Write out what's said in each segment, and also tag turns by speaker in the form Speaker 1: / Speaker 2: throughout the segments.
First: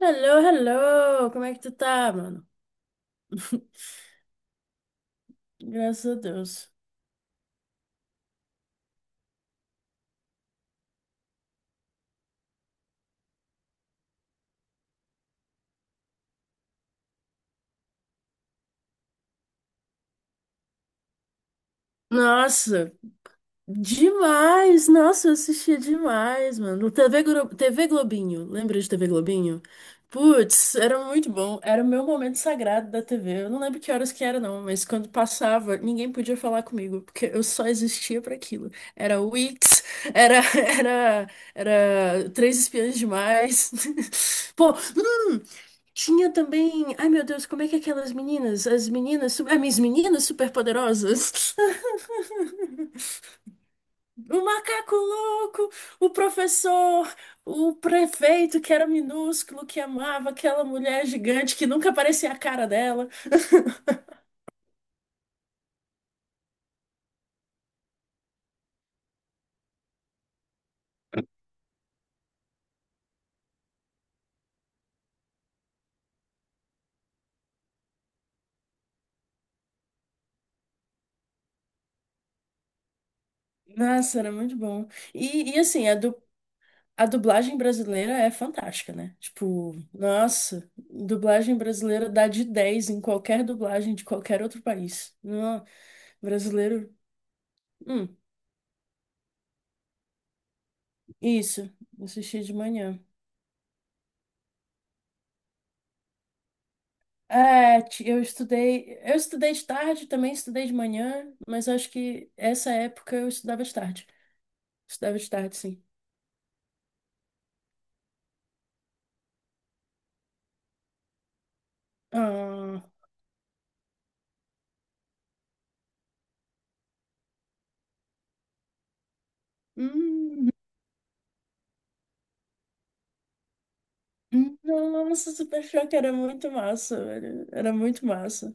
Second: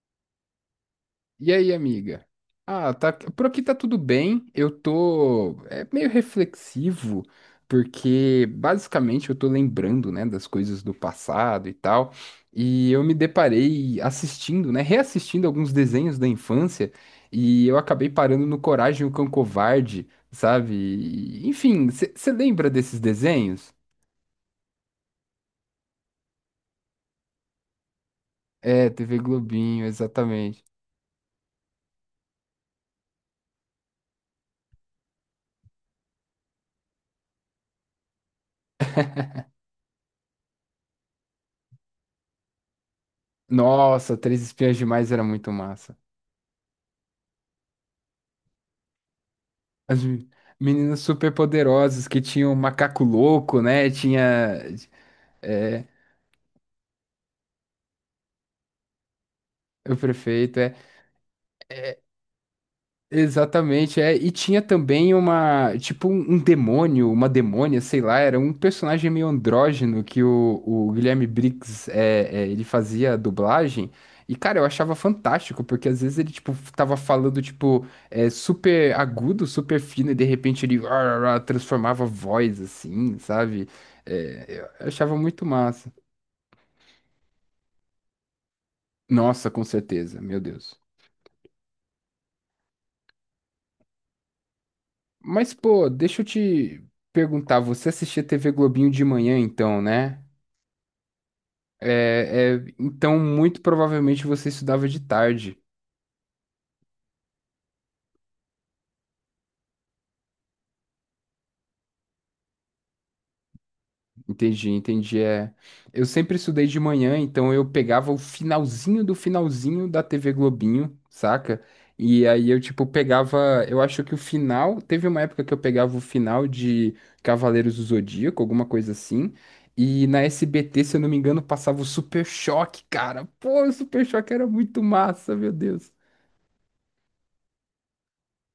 Speaker 1: Hello, hello! Como
Speaker 2: E
Speaker 1: é que
Speaker 2: aí,
Speaker 1: tu tá,
Speaker 2: amiga?
Speaker 1: mano?
Speaker 2: Ah, tá, por aqui tá tudo bem. Eu tô
Speaker 1: Graças
Speaker 2: meio
Speaker 1: a Deus.
Speaker 2: reflexivo, porque basicamente eu tô lembrando, né, das coisas do passado e tal. E eu me deparei assistindo, né, reassistindo alguns desenhos da infância, e eu acabei parando no Coragem, o Cão Covarde, sabe? Enfim, você lembra
Speaker 1: Nossa,
Speaker 2: desses desenhos?
Speaker 1: demais! Nossa, eu assistia demais, mano. TV, TV Globinho, lembra
Speaker 2: É,
Speaker 1: de TV
Speaker 2: TV
Speaker 1: Globinho?
Speaker 2: Globinho, exatamente.
Speaker 1: Putz, era muito bom. Era o meu momento sagrado da TV. Eu não lembro que horas que era, não, mas quando passava, ninguém podia falar comigo, porque eu só existia para aquilo. Era Wix, era Três Espiãs Demais.
Speaker 2: Nossa, Três
Speaker 1: Pô,
Speaker 2: Espiãs Demais era muito massa.
Speaker 1: tinha também. Ai, meu Deus, como é que é aquelas meninas? Ah, minhas
Speaker 2: As
Speaker 1: meninas
Speaker 2: me- meninas
Speaker 1: superpoderosas.
Speaker 2: superpoderosas que tinham o macaco louco, né?
Speaker 1: O
Speaker 2: Tinha
Speaker 1: macaco louco,
Speaker 2: é,
Speaker 1: o professor, o prefeito que era minúsculo, que
Speaker 2: o
Speaker 1: amava
Speaker 2: prefeito,
Speaker 1: aquela
Speaker 2: é
Speaker 1: mulher gigante que nunca aparecia a cara dela.
Speaker 2: exatamente, é e tinha também uma tipo um demônio, uma demônia, sei lá, era um personagem meio andrógeno que o Guilherme Briggs ele fazia a dublagem. E, cara, eu achava fantástico, porque às vezes ele, tipo, tava falando, tipo, é, super agudo, super fino, e de repente ele transformava a voz, assim, sabe?
Speaker 1: Nossa, era muito
Speaker 2: É, eu
Speaker 1: bom.
Speaker 2: achava muito
Speaker 1: E assim,
Speaker 2: massa.
Speaker 1: a dublagem brasileira é fantástica, né?
Speaker 2: Nossa, com
Speaker 1: Tipo,
Speaker 2: certeza, meu
Speaker 1: nossa,
Speaker 2: Deus.
Speaker 1: dublagem brasileira dá de 10 em qualquer dublagem de qualquer outro país.
Speaker 2: Mas,
Speaker 1: Não,
Speaker 2: pô, deixa eu te
Speaker 1: brasileiro.
Speaker 2: perguntar, você
Speaker 1: Hum.
Speaker 2: assistia TV Globinho de manhã, então, né?
Speaker 1: Isso, assisti de manhã.
Speaker 2: Então, muito provavelmente você estudava de tarde.
Speaker 1: Eu estudei de tarde, também estudei de manhã, mas acho que essa época eu estudava de tarde.
Speaker 2: Entendi,
Speaker 1: Estudava
Speaker 2: entendi.
Speaker 1: de
Speaker 2: É,
Speaker 1: tarde, sim.
Speaker 2: eu sempre estudei de manhã, então eu pegava o finalzinho do finalzinho da TV Globinho, saca? E aí eu,
Speaker 1: Ah,
Speaker 2: tipo, pegava. Eu acho que o final. Teve uma época que eu pegava o final de Cavaleiros do Zodíaco, alguma coisa assim. E na
Speaker 1: hum,
Speaker 2: SBT, se eu não me engano, passava o Super Choque, cara. Pô, o Super Choque era muito
Speaker 1: nossa,
Speaker 2: massa, meu
Speaker 1: Super
Speaker 2: Deus.
Speaker 1: Choque era muito massa, velho. Era muito massa.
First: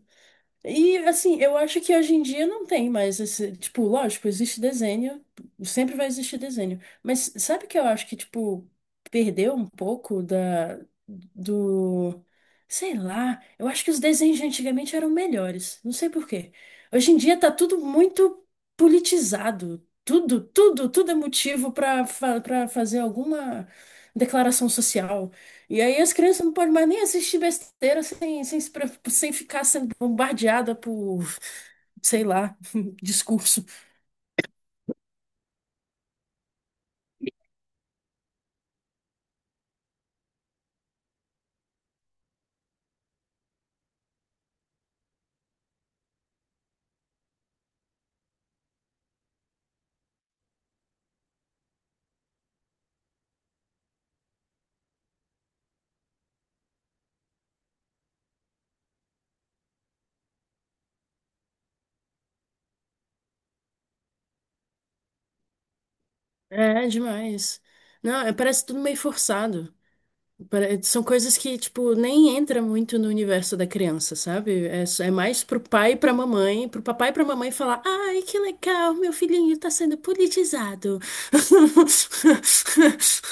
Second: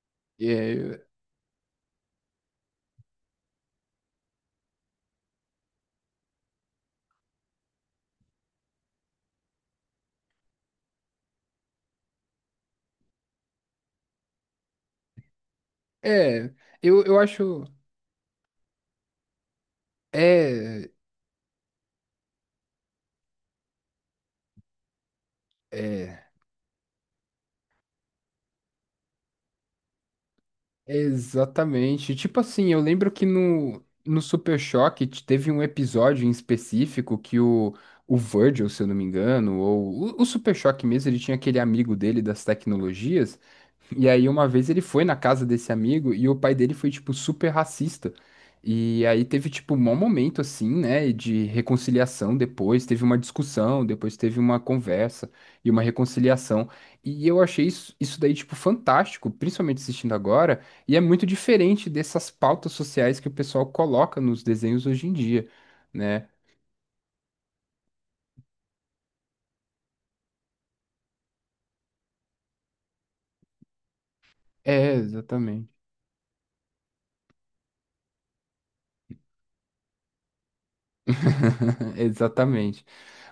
Speaker 1: E
Speaker 2: É,
Speaker 1: assim, eu acho que hoje em dia não tem mais esse, tipo, lógico, existe desenho, sempre vai existir desenho. Mas sabe o que eu acho que, tipo, perdeu um pouco do, sei lá, eu acho que os desenhos de antigamente eram melhores, não sei por
Speaker 2: é
Speaker 1: quê. Hoje em
Speaker 2: eu
Speaker 1: dia tá
Speaker 2: acho.
Speaker 1: tudo muito politizado, tudo,
Speaker 2: É,
Speaker 1: tudo, tudo é motivo pra fazer alguma declaração social. E aí as
Speaker 2: é.
Speaker 1: crianças não podem mais nem assistir besteira sem, sem, se preocup- sem ficar sendo bombardeada por,
Speaker 2: Exatamente.
Speaker 1: sei
Speaker 2: Tipo
Speaker 1: lá,
Speaker 2: assim, eu lembro que
Speaker 1: discurso.
Speaker 2: no Super Choque teve um episódio em específico que o Virgil, se eu não me engano, ou o Super Choque mesmo, ele tinha aquele amigo dele das tecnologias. E aí, uma vez ele foi na casa desse amigo e o pai dele foi, tipo, super racista. E aí teve, tipo, um mau momento, assim, né, de reconciliação depois. Teve uma discussão, depois teve uma conversa e uma reconciliação. E eu achei isso, isso daí, tipo, fantástico, principalmente assistindo agora. E é muito diferente dessas pautas sociais que o pessoal coloca nos desenhos hoje em dia, né?
Speaker 1: É demais. Não, parece tudo meio forçado. São coisas que, tipo, nem entra muito no universo da criança, sabe? É,
Speaker 2: É,
Speaker 1: é mais pro
Speaker 2: exatamente.
Speaker 1: pai e pra mamãe, pro papai e pra mamãe falar, ai, que legal, meu filhinho tá sendo politizado.
Speaker 2: Exatamente.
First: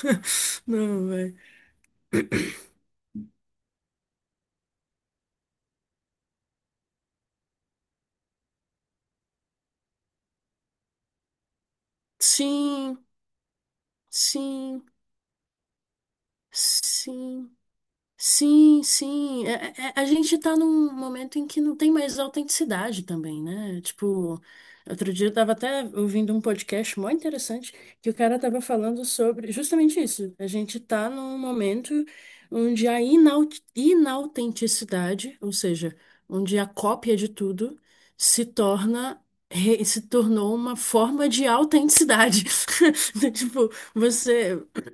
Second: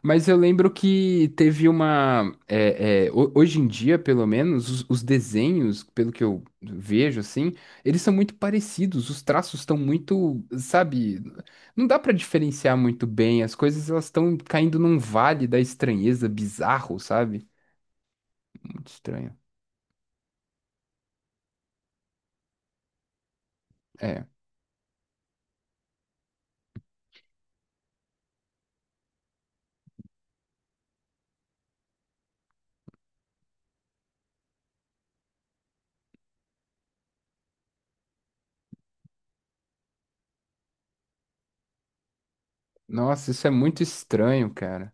Speaker 2: Mas eu lembro
Speaker 1: Não,
Speaker 2: que
Speaker 1: velho.
Speaker 2: teve uma. Hoje em dia, pelo menos, os desenhos, pelo que eu vejo, assim, eles são muito parecidos. Os traços estão muito, sabe? Não dá pra diferenciar
Speaker 1: Sim,
Speaker 2: muito bem. As coisas elas estão caindo
Speaker 1: sim,
Speaker 2: num vale da estranheza bizarro, sabe?
Speaker 1: sim. Sim,
Speaker 2: Muito estranho.
Speaker 1: sim. É, a gente tá num momento em que não tem mais autenticidade também, né?
Speaker 2: É.
Speaker 1: Tipo, outro dia eu tava até ouvindo um podcast muito interessante que o cara tava falando sobre justamente isso. A gente tá num momento onde a inautenticidade, ou seja, onde a cópia de tudo se torna re- se tornou uma forma de autenticidade.
Speaker 2: Nossa, isso é
Speaker 1: Tipo,
Speaker 2: muito estranho,
Speaker 1: você
Speaker 2: cara.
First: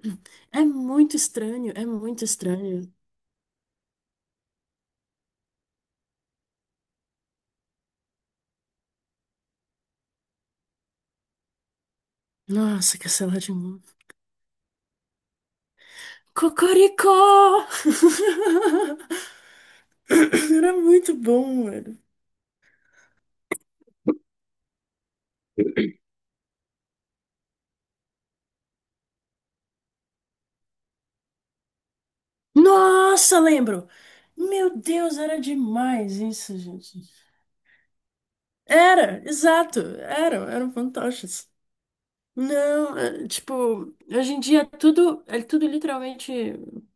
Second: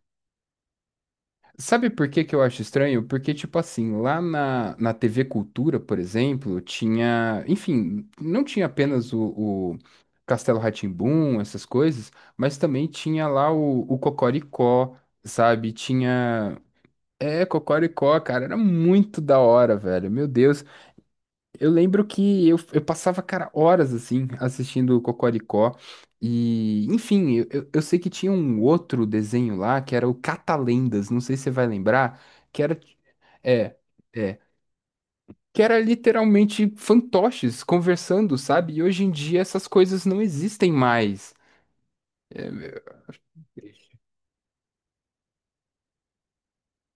Speaker 1: é muito estranho, é
Speaker 2: Sabe por que
Speaker 1: muito
Speaker 2: que eu acho
Speaker 1: estranho.
Speaker 2: estranho? Porque, tipo assim, lá na TV Cultura, por exemplo, tinha. Enfim, não tinha apenas o Castelo rá tim essas coisas, mas também
Speaker 1: Nossa,
Speaker 2: tinha
Speaker 1: cancelar de
Speaker 2: lá
Speaker 1: novo.
Speaker 2: o Cocoricó, sabe? Tinha. É,
Speaker 1: Cocoricó!
Speaker 2: Cocoricó, cara, era muito da hora, velho. Meu Deus.
Speaker 1: Era muito bom,
Speaker 2: Eu
Speaker 1: mano.
Speaker 2: lembro que eu passava, cara, horas assim, assistindo o Cocoricó. E, enfim, eu sei que tinha um outro desenho lá, que era o Catalendas, não sei se você vai lembrar, que era.
Speaker 1: Nossa,
Speaker 2: É,
Speaker 1: lembro!
Speaker 2: é.
Speaker 1: Meu Deus, era
Speaker 2: Que era
Speaker 1: demais isso,
Speaker 2: literalmente
Speaker 1: gente.
Speaker 2: fantoches conversando, sabe? E hoje em
Speaker 1: Era,
Speaker 2: dia essas
Speaker 1: exato,
Speaker 2: coisas não
Speaker 1: eram,
Speaker 2: existem
Speaker 1: eram
Speaker 2: mais.
Speaker 1: fantoches.
Speaker 2: É,
Speaker 1: Não, é, tipo, hoje em dia é tudo literalmente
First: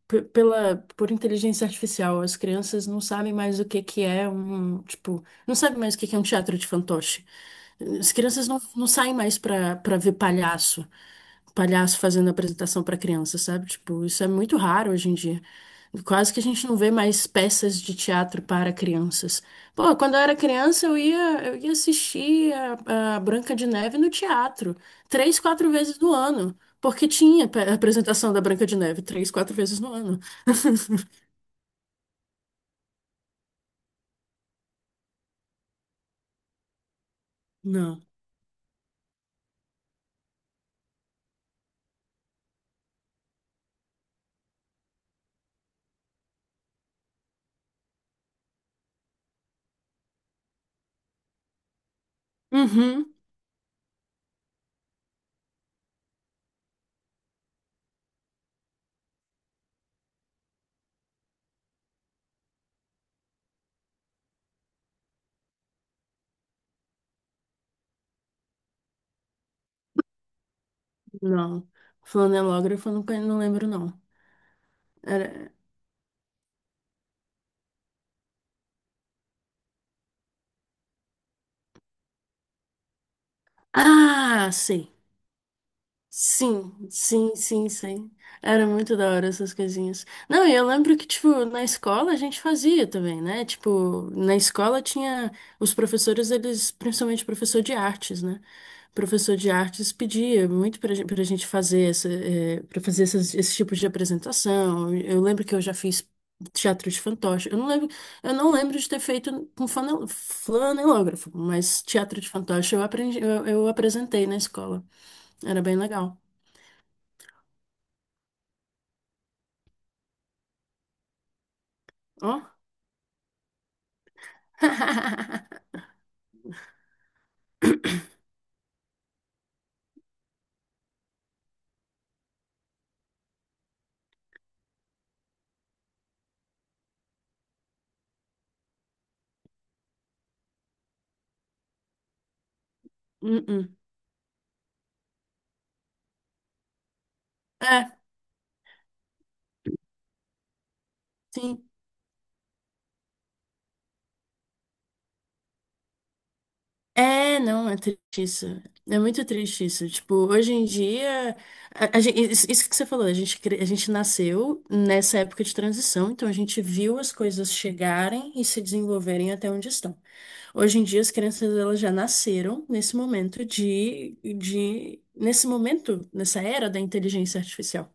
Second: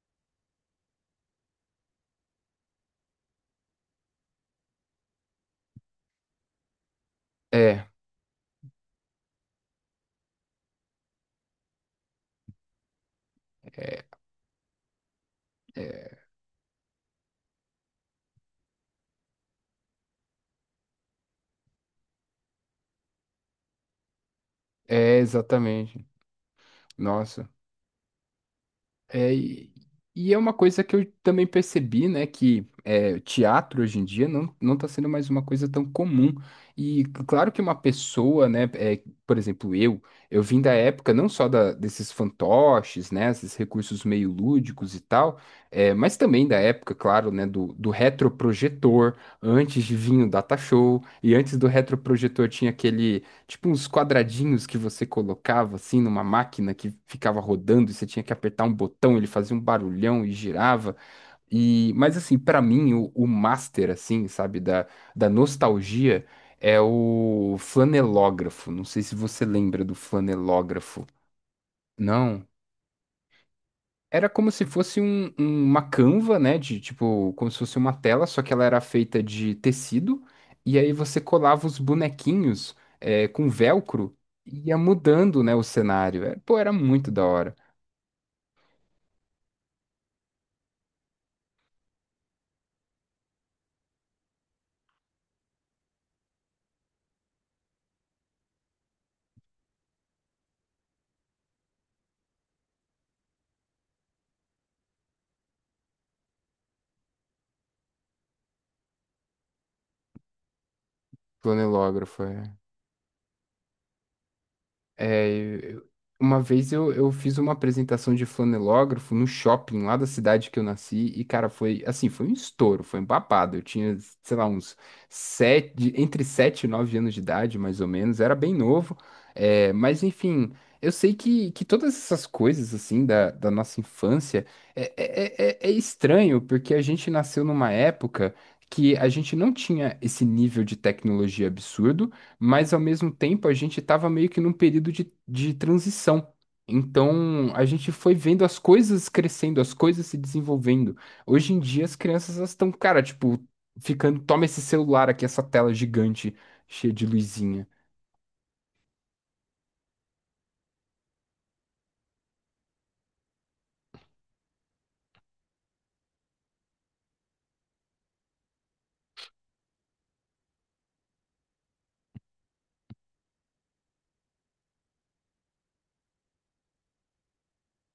Speaker 1: p- pela por inteligência artificial. As crianças não sabem mais o que que é um, tipo, não sabem mais o que que é um teatro de fantoche.
Speaker 2: é,
Speaker 1: As crianças não saem mais pra para ver palhaço, palhaço fazendo apresentação pra criança, sabe? Tipo, isso é muito raro hoje em dia.
Speaker 2: é
Speaker 1: Quase que a gente não vê mais peças de teatro para crianças. Pô, quando eu era criança, eu ia assistir a Branca de Neve no teatro três, quatro vezes
Speaker 2: Exatamente.
Speaker 1: no ano, porque tinha
Speaker 2: Nossa.
Speaker 1: apresentação da Branca de Neve três,
Speaker 2: É,
Speaker 1: quatro vezes no ano.
Speaker 2: e é uma coisa que eu também percebi, né, que é, teatro hoje em dia não está sendo mais uma coisa tão comum. E claro que uma
Speaker 1: Não.
Speaker 2: pessoa, né, é, por exemplo, eu vim da época não só da, desses fantoches, né, esses recursos meio lúdicos e tal, é, mas também da época, claro, né, do retroprojetor, antes de vir o data show, e antes do retroprojetor tinha
Speaker 1: Uhum,
Speaker 2: aquele tipo uns quadradinhos que você colocava assim numa máquina que ficava rodando e você tinha que apertar um botão, ele fazia um barulhão e girava. E mas assim, pra mim o master assim, sabe, da, da nostalgia é o flanelógrafo. Não sei se você lembra do flanelógrafo.
Speaker 1: não.
Speaker 2: Não?
Speaker 1: Flanelógrafo, eu não, conhe- não lembro, não.
Speaker 2: Era como se fosse
Speaker 1: Era.
Speaker 2: uma canva, né? De tipo, como se fosse uma tela, só que ela era feita de tecido. E aí você colava os bonequinhos é, com velcro
Speaker 1: Ah,
Speaker 2: e ia
Speaker 1: sei.
Speaker 2: mudando, né, o cenário. É, pô, era
Speaker 1: Sim,
Speaker 2: muito da
Speaker 1: sim,
Speaker 2: hora.
Speaker 1: sim, sim. Era muito da hora essas coisinhas. Não, e eu lembro que, tipo, na escola a gente fazia também, né? Tipo, na escola tinha os professores, eles, principalmente professor de artes, né? Professor de artes pedia muito pra gente fazer essa, eh, pra fazer essas, esse tipo de apresentação. Eu lembro que eu já fiz teatro de fantoche. Eu não lembro de ter feito com flanelógrafo, mas teatro
Speaker 2: Planilógrafo,
Speaker 1: de
Speaker 2: é.
Speaker 1: fantoche eu aprendi, eu apresentei na escola.
Speaker 2: É,
Speaker 1: Era bem
Speaker 2: eu-
Speaker 1: legal.
Speaker 2: uma vez eu fiz uma apresentação de flanelógrafo no shopping lá da cidade que eu nasci e, cara, foi assim, foi um
Speaker 1: Ó.
Speaker 2: estouro, foi um babado. Eu tinha, sei lá, uns sete, entre sete e nove anos de idade, mais ou menos, era bem novo. É, mas enfim, eu sei que todas essas coisas assim da, da nossa infância é estranho, porque a gente nasceu numa época que a gente não tinha esse nível de tecnologia absurdo mas ao mesmo tempo a
Speaker 1: Hum.
Speaker 2: gente estava meio que num período de transição. Então a gente
Speaker 1: É,
Speaker 2: foi vendo as coisas crescendo, as coisas se desenvolvendo. Hoje em
Speaker 1: sim.
Speaker 2: dia as crianças elas estão, cara, tipo, ficando, toma esse celular aqui, essa tela gigante cheia de
Speaker 1: É,
Speaker 2: luzinha.
Speaker 1: não, é triste isso. É muito triste isso. Tipo, hoje em dia, isso que você falou, a gente nasceu nessa época de transição, então a gente viu as coisas chegarem e se desenvolverem até onde estão. Hoje em dia, as crianças elas já nasceram nesse momento nessa era da inteligência artificial,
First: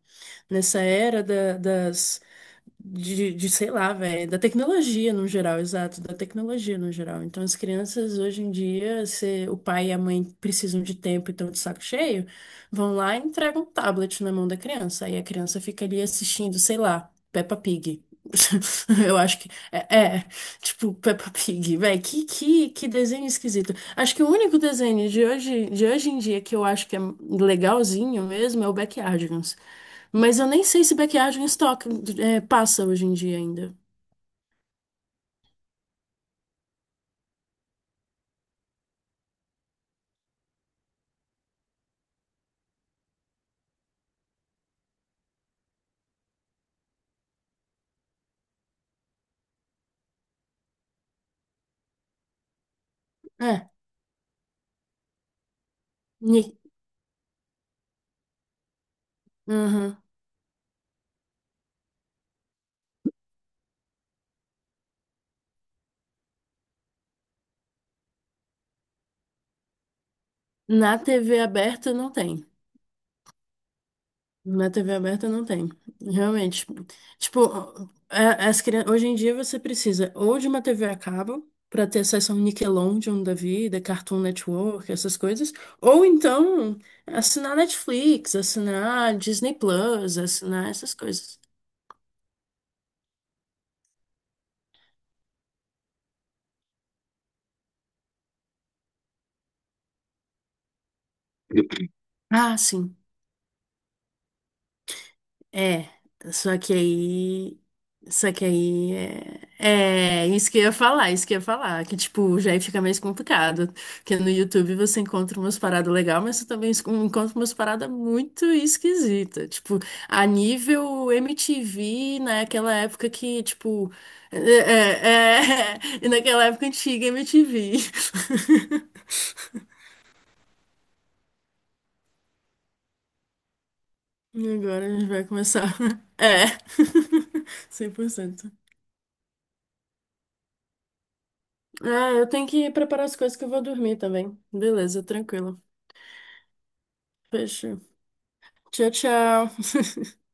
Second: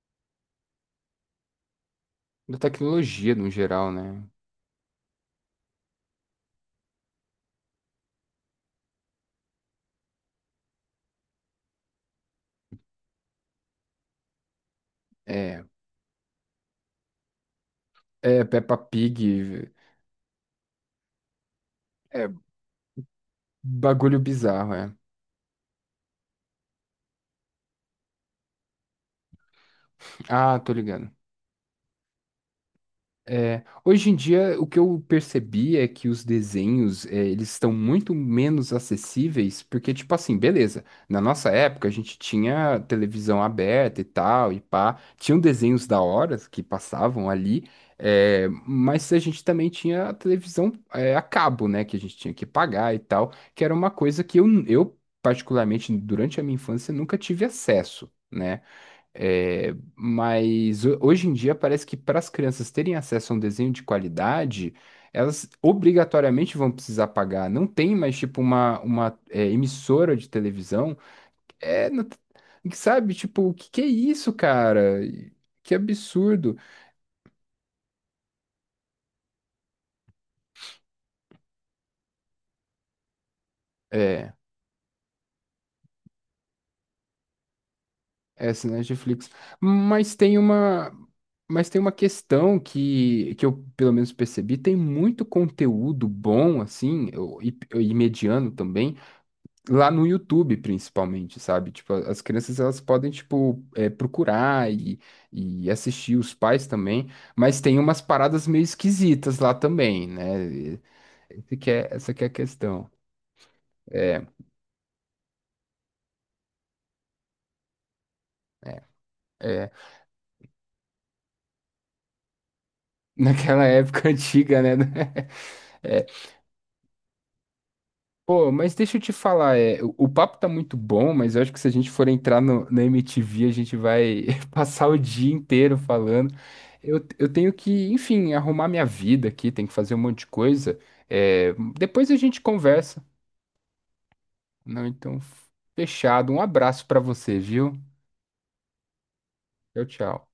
Speaker 1: nessa era da- das
Speaker 2: Da tecnologia
Speaker 1: de,
Speaker 2: no
Speaker 1: sei
Speaker 2: geral,
Speaker 1: lá,
Speaker 2: né?
Speaker 1: velho, da tecnologia no geral, exato, da tecnologia no geral. Então, as crianças hoje em dia, se o pai e a mãe precisam de tempo e estão de saco cheio, vão lá e entregam um tablet na mão da criança. Aí a criança
Speaker 2: É,
Speaker 1: fica ali assistindo, sei lá, Peppa Pig.
Speaker 2: é Peppa
Speaker 1: Eu acho que
Speaker 2: Pig,
Speaker 1: tipo Peppa Pig, velho,
Speaker 2: é
Speaker 1: que desenho esquisito. Acho
Speaker 2: bagulho
Speaker 1: que o único
Speaker 2: bizarro, é.
Speaker 1: desenho de hoje em dia que eu acho que é legalzinho mesmo é o Backyardigans. Mas eu
Speaker 2: Ah,
Speaker 1: nem
Speaker 2: tô
Speaker 1: sei se
Speaker 2: ligado.
Speaker 1: maquiagem em estoque passa hoje em dia
Speaker 2: É,
Speaker 1: ainda.
Speaker 2: hoje em dia, o que eu percebi é que os desenhos, é, eles estão muito menos acessíveis, porque, tipo assim, beleza, na nossa época a gente tinha televisão aberta e tal, e pá, tinham desenhos da hora que passavam ali, é, mas a gente também tinha a televisão, é, a cabo, né, que a gente tinha que pagar e tal, que
Speaker 1: É.
Speaker 2: era uma coisa que eu particularmente, durante a minha
Speaker 1: ni-
Speaker 2: infância, nunca tive acesso, né? É,
Speaker 1: Aham.
Speaker 2: mas hoje em dia parece que para as crianças terem acesso a um desenho de qualidade, elas obrigatoriamente vão precisar pagar. Não tem mais tipo uma é, emissora de
Speaker 1: Na
Speaker 2: televisão.
Speaker 1: TV
Speaker 2: É,
Speaker 1: aberta
Speaker 2: não
Speaker 1: não
Speaker 2: t-
Speaker 1: tem.
Speaker 2: Sabe, tipo, o que que é isso,
Speaker 1: Na TV
Speaker 2: cara?
Speaker 1: aberta não tem.
Speaker 2: Que absurdo.
Speaker 1: Realmente. Tipo, as crianças, hoje em dia você precisa ou de uma TV a cabo para ter acesso ao Nickelodeon da vida, Cartoon
Speaker 2: É,
Speaker 1: Network, essas coisas, ou então assinar Netflix,
Speaker 2: essa né,
Speaker 1: assinar
Speaker 2: Netflix.
Speaker 1: Disney
Speaker 2: Mas
Speaker 1: Plus,
Speaker 2: tem
Speaker 1: assinar
Speaker 2: uma,
Speaker 1: essas coisas.
Speaker 2: mas tem uma questão que eu pelo menos percebi, tem muito conteúdo bom assim, e mediano também lá no YouTube, principalmente, sabe? Tipo, as
Speaker 1: Ah,
Speaker 2: crianças elas
Speaker 1: sim.
Speaker 2: podem, tipo, é, procurar e
Speaker 1: É,
Speaker 2: assistir, os
Speaker 1: só
Speaker 2: pais
Speaker 1: que
Speaker 2: também, mas
Speaker 1: aí.
Speaker 2: tem umas
Speaker 1: Só que
Speaker 2: paradas meio
Speaker 1: aí
Speaker 2: esquisitas lá também,
Speaker 1: é
Speaker 2: né?
Speaker 1: isso que eu ia
Speaker 2: E-
Speaker 1: falar,
Speaker 2: Esse que é,
Speaker 1: que
Speaker 2: essa que é a
Speaker 1: tipo, já aí fica
Speaker 2: questão.
Speaker 1: mais complicado, porque
Speaker 2: É,
Speaker 1: no YouTube você encontra umas paradas legais, mas você também encontra umas paradas muito
Speaker 2: é.
Speaker 1: esquisitas,
Speaker 2: é.
Speaker 1: tipo, a nível MTV, naquela época que,
Speaker 2: Naquela
Speaker 1: tipo,
Speaker 2: época
Speaker 1: é,
Speaker 2: antiga, né?
Speaker 1: é, é, e naquela época antiga MTV.
Speaker 2: Pô, mas deixa eu te falar, é, o papo tá muito bom, mas eu acho que se a gente for entrar no, na MTV, a gente vai
Speaker 1: E
Speaker 2: passar
Speaker 1: agora a
Speaker 2: o
Speaker 1: gente vai
Speaker 2: dia
Speaker 1: começar.
Speaker 2: inteiro falando.
Speaker 1: É,
Speaker 2: Eu tenho que,
Speaker 1: cem por
Speaker 2: enfim,
Speaker 1: cento.
Speaker 2: arrumar minha vida aqui, tenho que fazer um monte de coisa. É, depois
Speaker 1: Ah,
Speaker 2: a
Speaker 1: eu
Speaker 2: gente
Speaker 1: tenho que
Speaker 2: conversa,
Speaker 1: preparar as coisas que eu vou dormir também.
Speaker 2: não?
Speaker 1: Beleza,
Speaker 2: Então,
Speaker 1: tranquilo.
Speaker 2: fechado. Um abraço pra você, viu?
Speaker 1: Fechou. Tchau, tchau.
Speaker 2: Tchau, tchau.